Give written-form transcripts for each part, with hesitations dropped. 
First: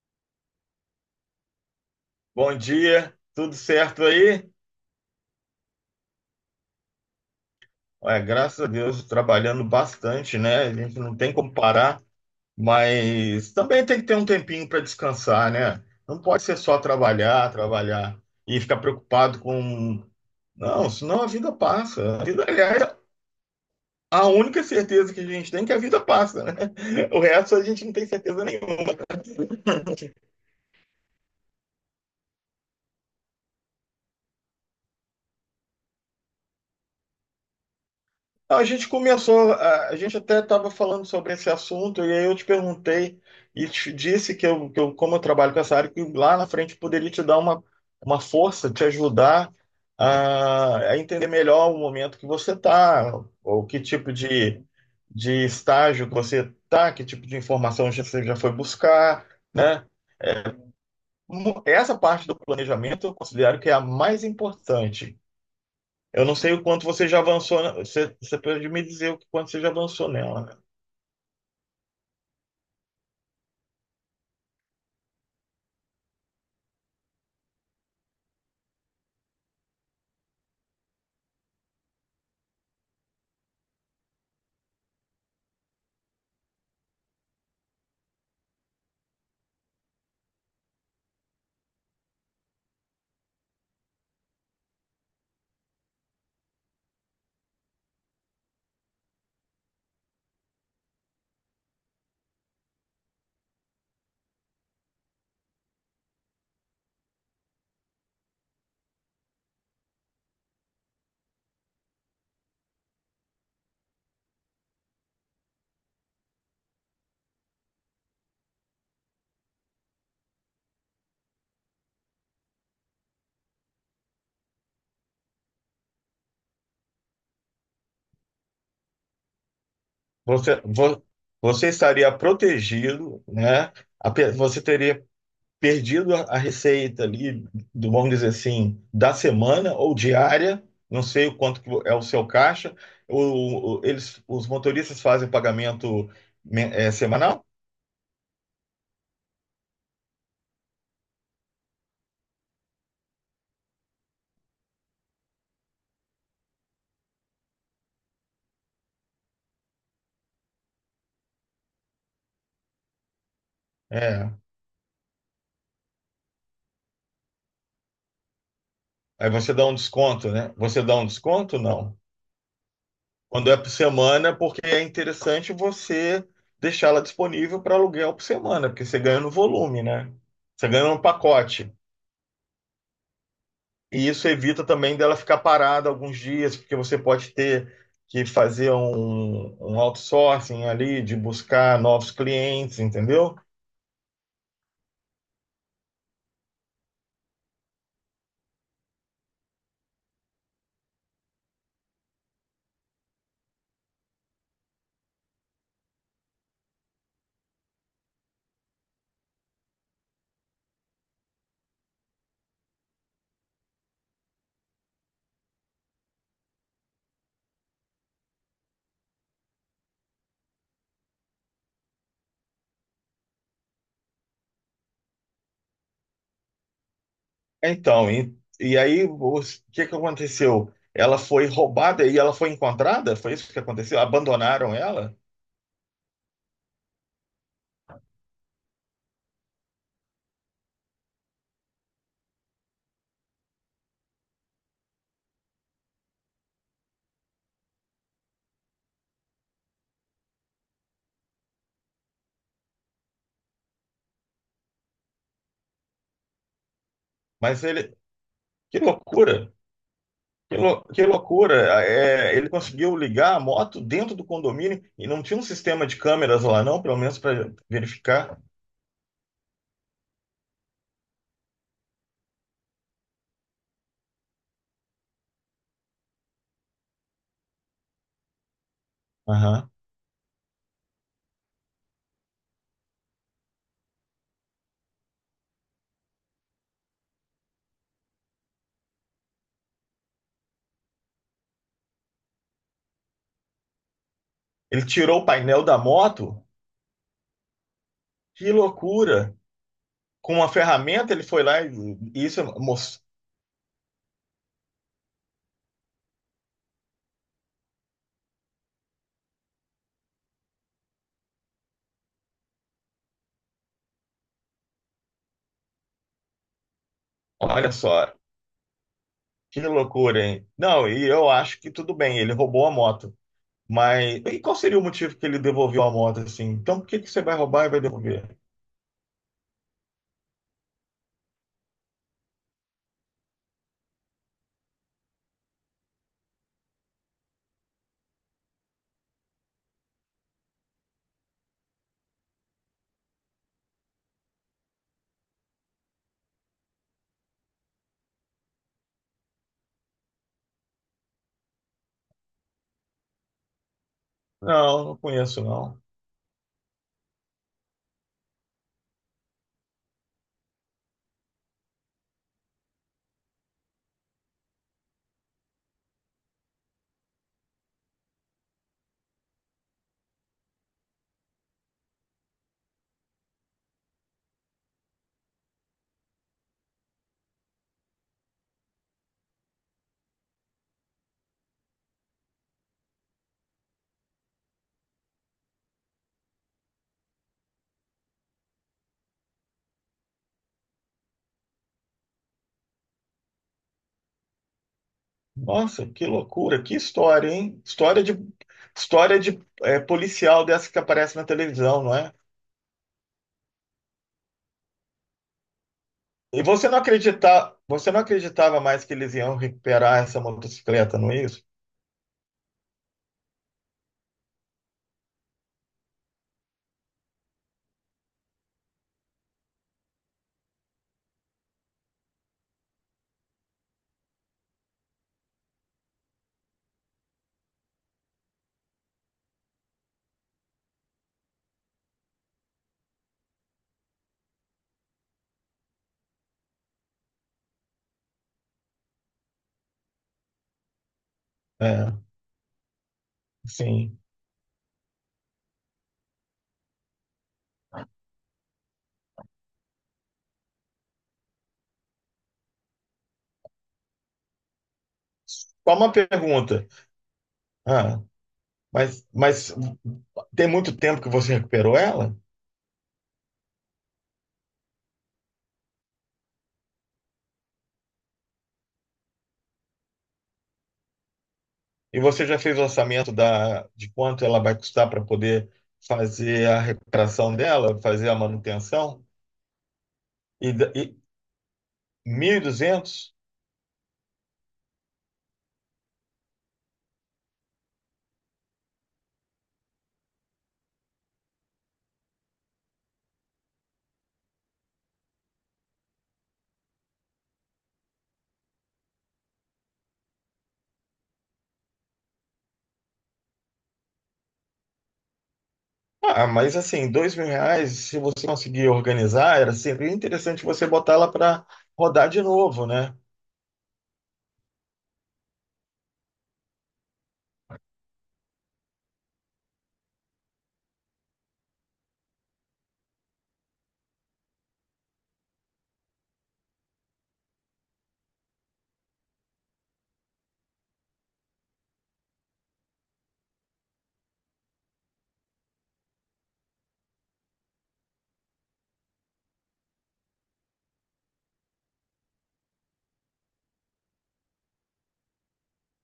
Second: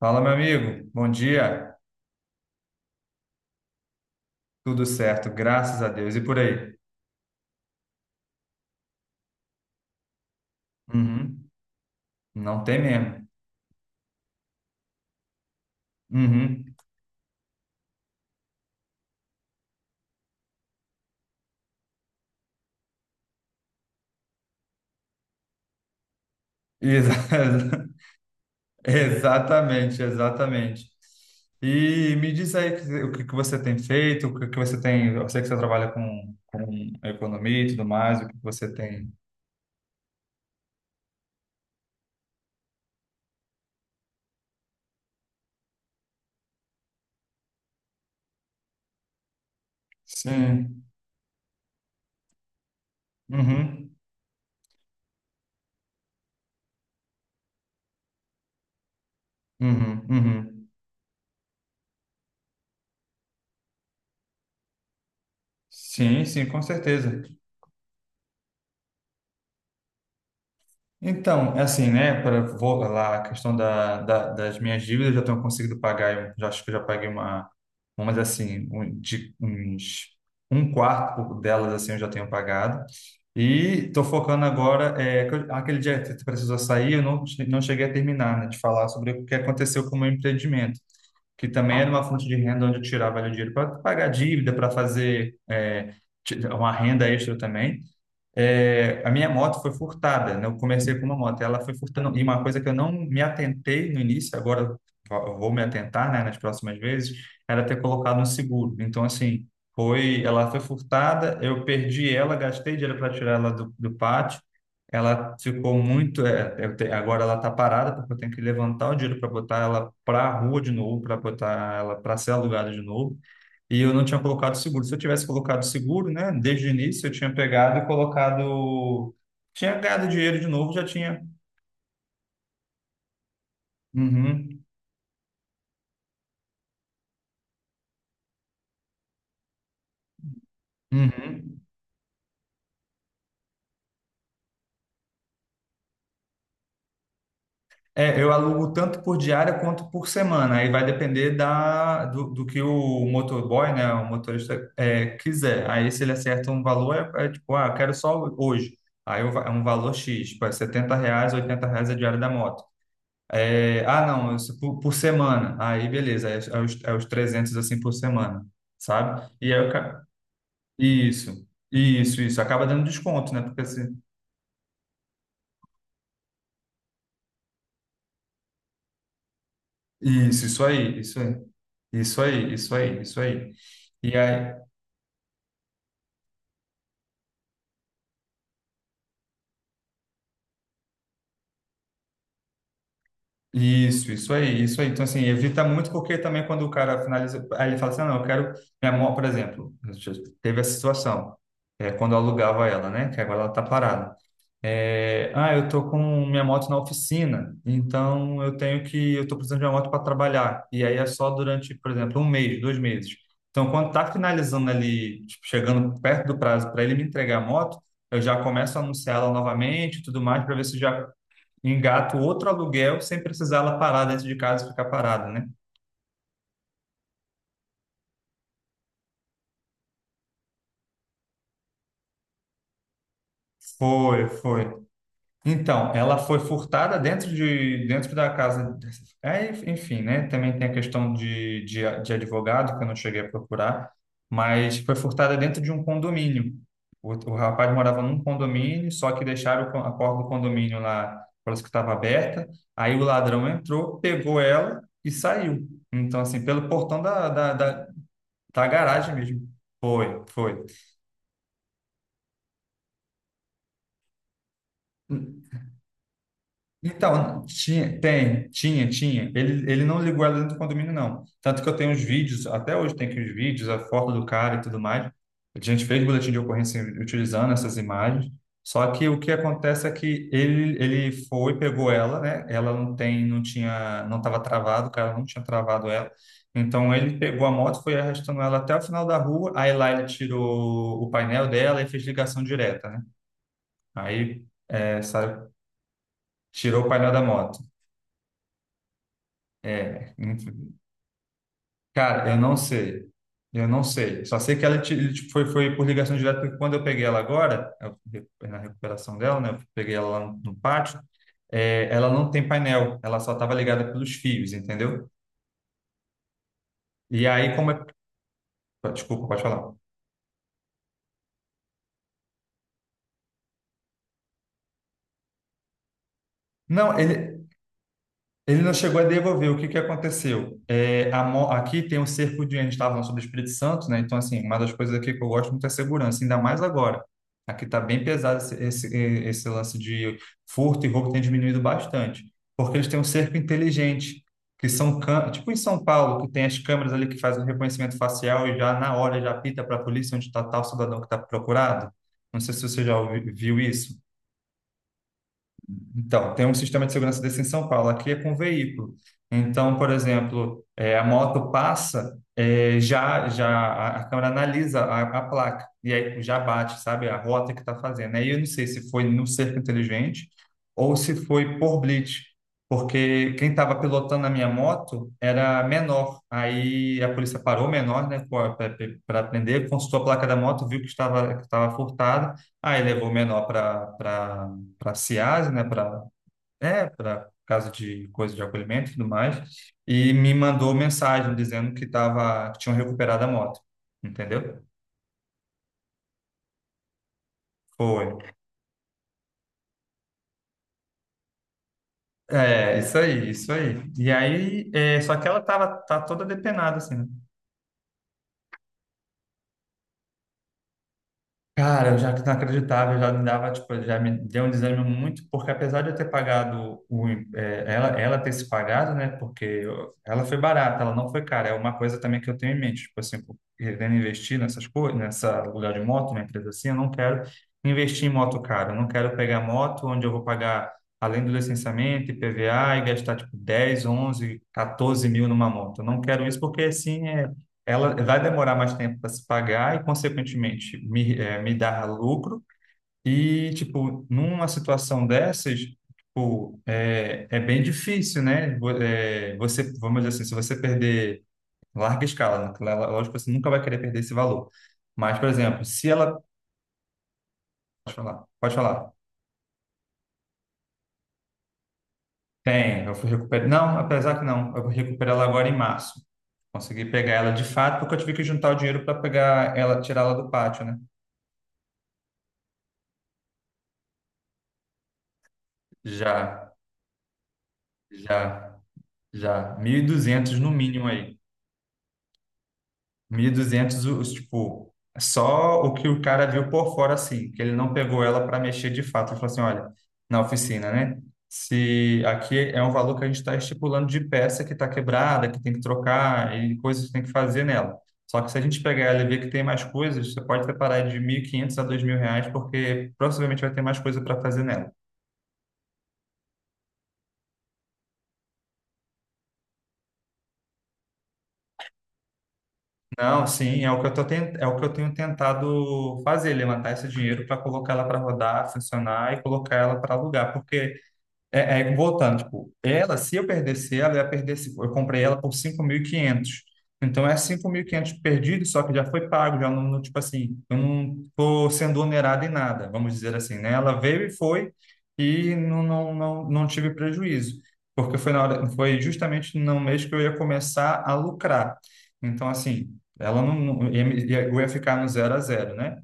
Fala, meu amigo. Bom dia. Bom dia, tudo certo aí? Tudo certo, graças a Deus. E por aí? Ué, graças a Deus, trabalhando bastante, né? A gente não tem Uhum. como parar, Não tem mesmo. mas também tem que ter um tempinho para descansar, né? Não pode ser Uhum. só trabalhar, trabalhar e ficar preocupado com. Não, senão a vida passa. A vida, aliás, a única certeza que a gente tem é que a vida passa, né? O resto a gente Exa- não tem certeza nenhuma. Exatamente, exatamente. E me diz aí o que que você tem feito, o que que você tem. Eu sei que você trabalha com economia e tudo mais, o que que A você gente tem. começou, a gente até estava falando sobre esse assunto, e aí eu te perguntei e te disse que eu, como eu trabalho com essa área, que lá na frente poderia te dar uma força, te ajudar Sim. a entender melhor o momento que você está, ou que Uhum. tipo de estágio que você está, que tipo de informação você já foi buscar, né? Uhum. Uhum. Essa parte do planejamento eu considero que é a mais importante, Sim, eu não sim, sei com o quanto você já certeza. avançou. Você, pode me dizer o quanto você já avançou nela, né? Então, é assim, né? Para lá a questão das minhas dívidas, eu já tenho conseguido pagar. Eu já acho que eu já paguei uma, umas assim, um, de, uns um quarto delas assim, eu já tenho pagado. E estou focando agora é que aquele dia que tu precisou sair, eu não cheguei a terminar, né, de falar sobre o que aconteceu com o meu empreendimento, que também era uma fonte de renda onde eu tirava ali o dinheiro para pagar dívida, para fazer uma renda extra também. É, a minha moto foi furtada, né? Eu comecei com uma moto, ela foi furtando. E uma coisa que eu não me atentei no início, agora eu vou me atentar, né, nas próximas vezes, era ter colocado um seguro. Então, assim, ela foi furtada, eu perdi ela, gastei dinheiro para tirar ela do pátio. Ela ficou muito. Agora ela está parada, porque eu tenho que levantar o dinheiro para botar ela para a rua de novo, para botar ela para ser alugada de novo. E eu não tinha colocado seguro. Se eu tivesse colocado seguro, né, desde o início, eu tinha pegado e colocado. Tinha ganhado dinheiro de Você, novo, já vo- tinha. Você estaria protegido, né? Você Uhum, teria perdido a receita ali, vamos dizer assim, da semana ou diária. Não sei o uhum. quanto que é o seu caixa. Os motoristas fazem pagamento, é, semanal? É, eu alugo tanto por diária quanto por semana. Aí vai depender do que o motorboy, né, o motorista, quiser. Aí se ele acerta um valor, é tipo, ah, eu quero só hoje. Aí é um valor X, tipo, é R$ reais, 80 reais a diária da moto. É, ah, É. não, isso por semana. Aí, beleza, é os 300 assim por semana, sabe? Aí E você aí, dá um desconto, né? Você dá um isso, desconto? Não. isso, isso. Acaba dando desconto, né? Quando é Porque por assim, semana, porque é interessante você deixá-la disponível para aluguel por semana, porque você ganha no volume, né? isso Você ganha aí, no isso aí, pacote. isso aí, isso aí, isso aí. E E isso aí, evita também dela ficar parada alguns dias, porque você pode ter que fazer um, um outsourcing ali, de buscar novos clientes, entendeu? isso aí, isso aí. Então, assim, evita muito, porque também quando o cara finaliza, aí ele fala assim: "Ah, não, eu quero minha mão, por exemplo, teve essa situação, quando eu alugava ela, né? Que agora ela tá parada. É, ah, eu tô com minha moto na oficina, então eu tô precisando de uma moto para trabalhar. E aí é só durante, por exemplo, um mês, dois meses. Então, quando tá finalizando ali, tipo, chegando perto do prazo para ele me entregar a moto, eu já começo a anunciar ela novamente, e tudo mais, para ver se já engato outro aluguel sem precisar ela parar dentro de casa e ficar parada, né? Então, e aí o que que aconteceu? Ela foi roubada e ela foi encontrada? Foi isso que aconteceu? Foi, foi. Abandonaram ela? Então, ela foi furtada dentro da casa. É, enfim, né? Também tem a questão de advogado, que eu não cheguei a procurar, mas foi furtada dentro de um condomínio. O rapaz morava num condomínio, só que deixaram o a porta do condomínio lá, parece que estava aberta. Aí o ladrão entrou, pegou ela e saiu. Então, assim, pelo portão da, da, Mas da, ele, da que garagem mesmo. loucura! Foi, foi. Que loucura! É, ele conseguiu ligar a moto dentro do condomínio e não tinha um sistema de câmeras lá, não, pelo menos Então, para tinha, verificar. tem, tinha, tinha. Ele não ligou ela dentro do condomínio, não. Tanto que eu tenho os vídeos, até hoje tem aqui os vídeos, a foto do cara e tudo mais. A gente fez boletim de ocorrência utilizando essas imagens. Só que o que Aham. acontece é que ele pegou ela, né? Ela não tem, não tinha, não estava travado, o cara não tinha travado ela. Então ele pegou a moto, foi arrastando ela até o final da rua. Aí lá ele tirou o painel dela e fez ligação direta, né? Aí Ele tirou o essa, painel da moto. tirou o painel da moto. Que loucura! É, Com inf- uma ferramenta ele foi lá e cara, eu isso, não moço, sei. Eu não sei. Só sei que ele, tipo, foi por ligação direta, porque quando eu peguei ela agora, na recuperação dela, né? Eu peguei ela lá no pátio, ela não tem painel, ela só estava ligada pelos fios, entendeu? E aí, como olha é. só, Desculpa, pode que falar. loucura, hein? Não, e eu acho que tudo bem, ele roubou a moto. Mas e qual seria o motivo que ele devolveu a moto assim? Então por Não, que que você vai ele, roubar e vai devolver? Ele não chegou a devolver. O que que aconteceu? Aqui tem um cerco de... A gente estava falando sobre o Espírito Santo, né? Então, assim, uma das coisas aqui que eu gosto muito é a segurança, ainda mais agora. Aqui está bem pesado esse lance de furto e roubo tem diminuído bastante, porque eles têm um cerco inteligente, que são... tipo em São Paulo, que tem as câmeras ali que fazem o reconhecimento facial e já na hora já apita para a polícia onde está tal cidadão que está procurado. Não sei se você já viu isso. Não, não conheço, não. Então, tem um sistema de segurança desse em São Paulo, aqui é com veículo. Então, por exemplo, a moto passa, já a câmera analisa a placa, e aí já bate, sabe, a rota que está fazendo. Aí eu não sei se foi no cerco inteligente ou se foi por blitz, porque quem estava pilotando a minha moto era menor. Aí a polícia parou o menor, né, para prender, consultou a placa da moto, viu que estava furtada, aí levou o menor para CIAS, né, para casa de coisa de acolhimento e tudo mais, e me mandou mensagem dizendo que tinham recuperado a moto, entendeu? Nossa, que loucura, que história, hein? Foi. História de é, policial dessa que aparece na televisão, não é? É, isso aí, isso aí. E aí, só que ela tava tá toda E você depenada não assim, né? acredita, você não acreditava mais que eles iam recuperar essa motocicleta, não é isso? Cara, eu já não acreditava, eu já me dava, tipo, já me deu um desânimo muito, porque apesar de eu ter pagado ela, ter se pagado, né? Porque ela foi barata, ela não foi cara. É uma coisa também que eu tenho em mente, tipo assim, pô, querendo investir nessas coisas, nessa lugar de moto, uma empresa assim, eu não quero investir em moto cara. Eu não quero pegar moto onde eu vou pagar, além do licenciamento, IPVA, e gastar tipo 10 11 14 mil numa moto. Eu não quero isso porque assim ela vai demorar mais tempo para se pagar e, consequentemente, me dar É, lucro. E, sim. tipo, numa situação dessas, tipo, é bem difícil, né? Você, vamos dizer assim, se você perder larga escala, né? Lógico, você nunca vai querer perder esse valor. Mas, por exemplo, Só se uma ela... pergunta. Pode Ah, falar, pode falar. Mas tem muito tempo que você recuperou ela? Tem, eu fui recuperar... Não, apesar que não, eu vou recuperar ela agora em março. Consegui pegar ela de fato, porque eu tive que juntar o dinheiro para pegar ela, tirar ela do pátio, né? E você já fez o orçamento da, de quanto ela vai custar para poder fazer Já, a recuperação dela, fazer a já. manutenção? Já, 1.200 no E, da- mínimo e aí. 1.200. 1.200 os, tipo, só o que o cara viu por fora, assim, que ele não pegou ela para mexer de fato. Ele falou assim, olha, na oficina, né? Se aqui é um valor que a gente está estipulando de peça que está quebrada, que tem que trocar e coisas que tem que fazer nela. Só que se a gente pegar ela e ver que tem mais coisas, você pode separar de 1.500 a 2.000 reais, porque provavelmente vai ter mais coisa para fazer nela. Ah, mas assim, 2.000 reais, se você conseguir organizar, era sempre interessante você botar ela para rodar de novo, né? Não, sim, é o que eu tô ten- é o que eu tenho tentado fazer, levantar esse dinheiro para colocar ela para rodar, funcionar e colocar ela para alugar, porque voltando, tipo, ela, se eu perdesse ela, eu ia perder, eu comprei ela por 5.500. Então é 5.500 perdido, só que já foi pago, já não, não, tipo assim, eu não tô sendo onerado em nada, vamos dizer assim, né? Ela veio e foi e não tive prejuízo, porque foi na hora, foi justamente no mês que eu ia começar a lucrar. Então assim, ela não ia, eu ia ficar no zero a zero, né?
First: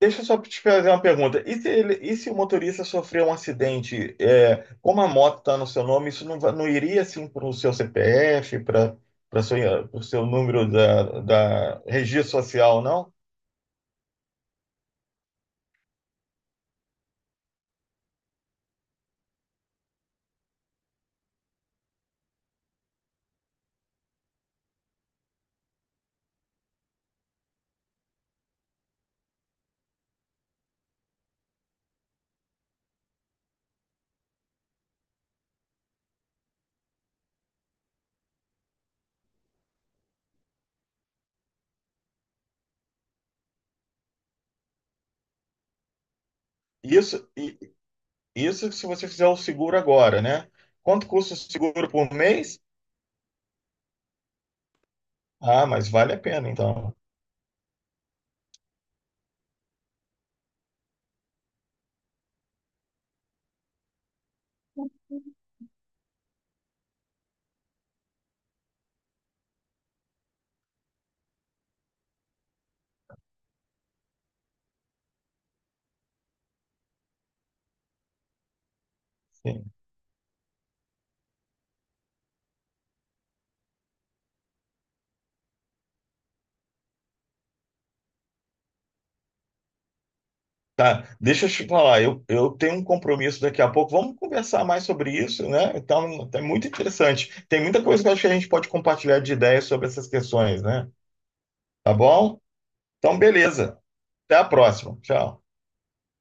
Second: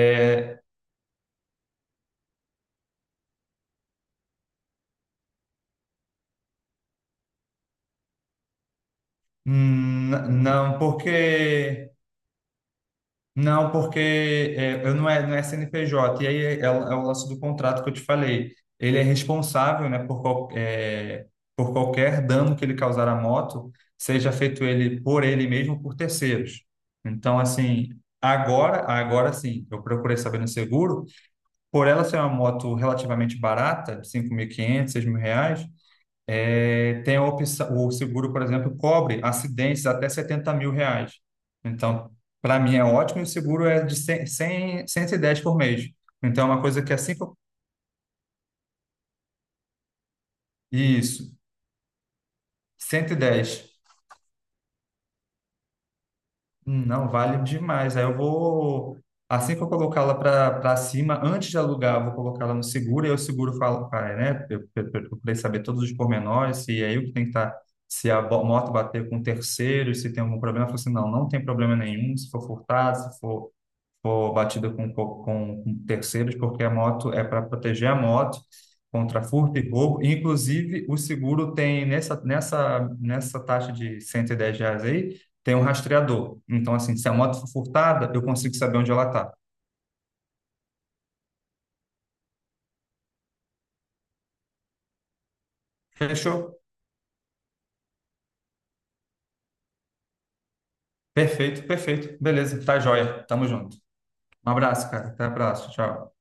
Deixa eu só te fazer uma pergunta. E se, e se o motorista sofreu um acidente, é, como a moto está no seu nome, não iria assim para o seu CPF, para o seu número não, da porque registro social, não? Não, porque é, eu não é, não é CNPJ, e aí é o lance do contrato que eu te falei. Ele é responsável, né, por qualquer dano que ele causar à moto, seja feito ele por ele mesmo ou por terceiros. Então, assim, agora, agora sim, eu procurei saber no seguro, por ela ser uma moto relativamente barata, 5.500, 6.000 reais, tem a opção, o seguro, por exemplo, cobre acidentes até 70.000 reais. Então, para mim é ótimo, e o seguro é de 110 por mês. Então, é uma coisa que é Isso, isso se você fizer o seguro agora, né? Quanto Isso, custa o seguro por mês? 110. Ah, mas vale a pena, então. Não, vale demais. Aí eu vou, assim que eu colocá-la para cima, antes de alugar, eu vou colocá-la no seguro, e aí o seguro fala, pai, né? Eu procurei saber todos os pormenores, se é eu que tem que estar, se a moto bater com terceiros, se tem algum problema. Eu falei assim, não, não tem problema nenhum, se for furtado, se for batido com terceiros, porque a moto é para proteger a moto contra furto e roubo. Inclusive, o seguro tem nessa taxa de 110 reais aí, tem um rastreador. Então, assim, se a moto for furtada, eu consigo saber onde ela está. Tá, deixa eu te falar, eu tenho um compromisso daqui a pouco. Vamos conversar mais sobre isso, né? Então, Fechou? é muito interessante. Tem muita coisa que eu acho que a gente pode compartilhar de ideias sobre essas questões, né? Perfeito, Tá perfeito. bom? Beleza, tá Então, joia. Tamo junto. beleza. Até a Um abraço, próxima. cara. Até a Tchau. próxima. Tchau.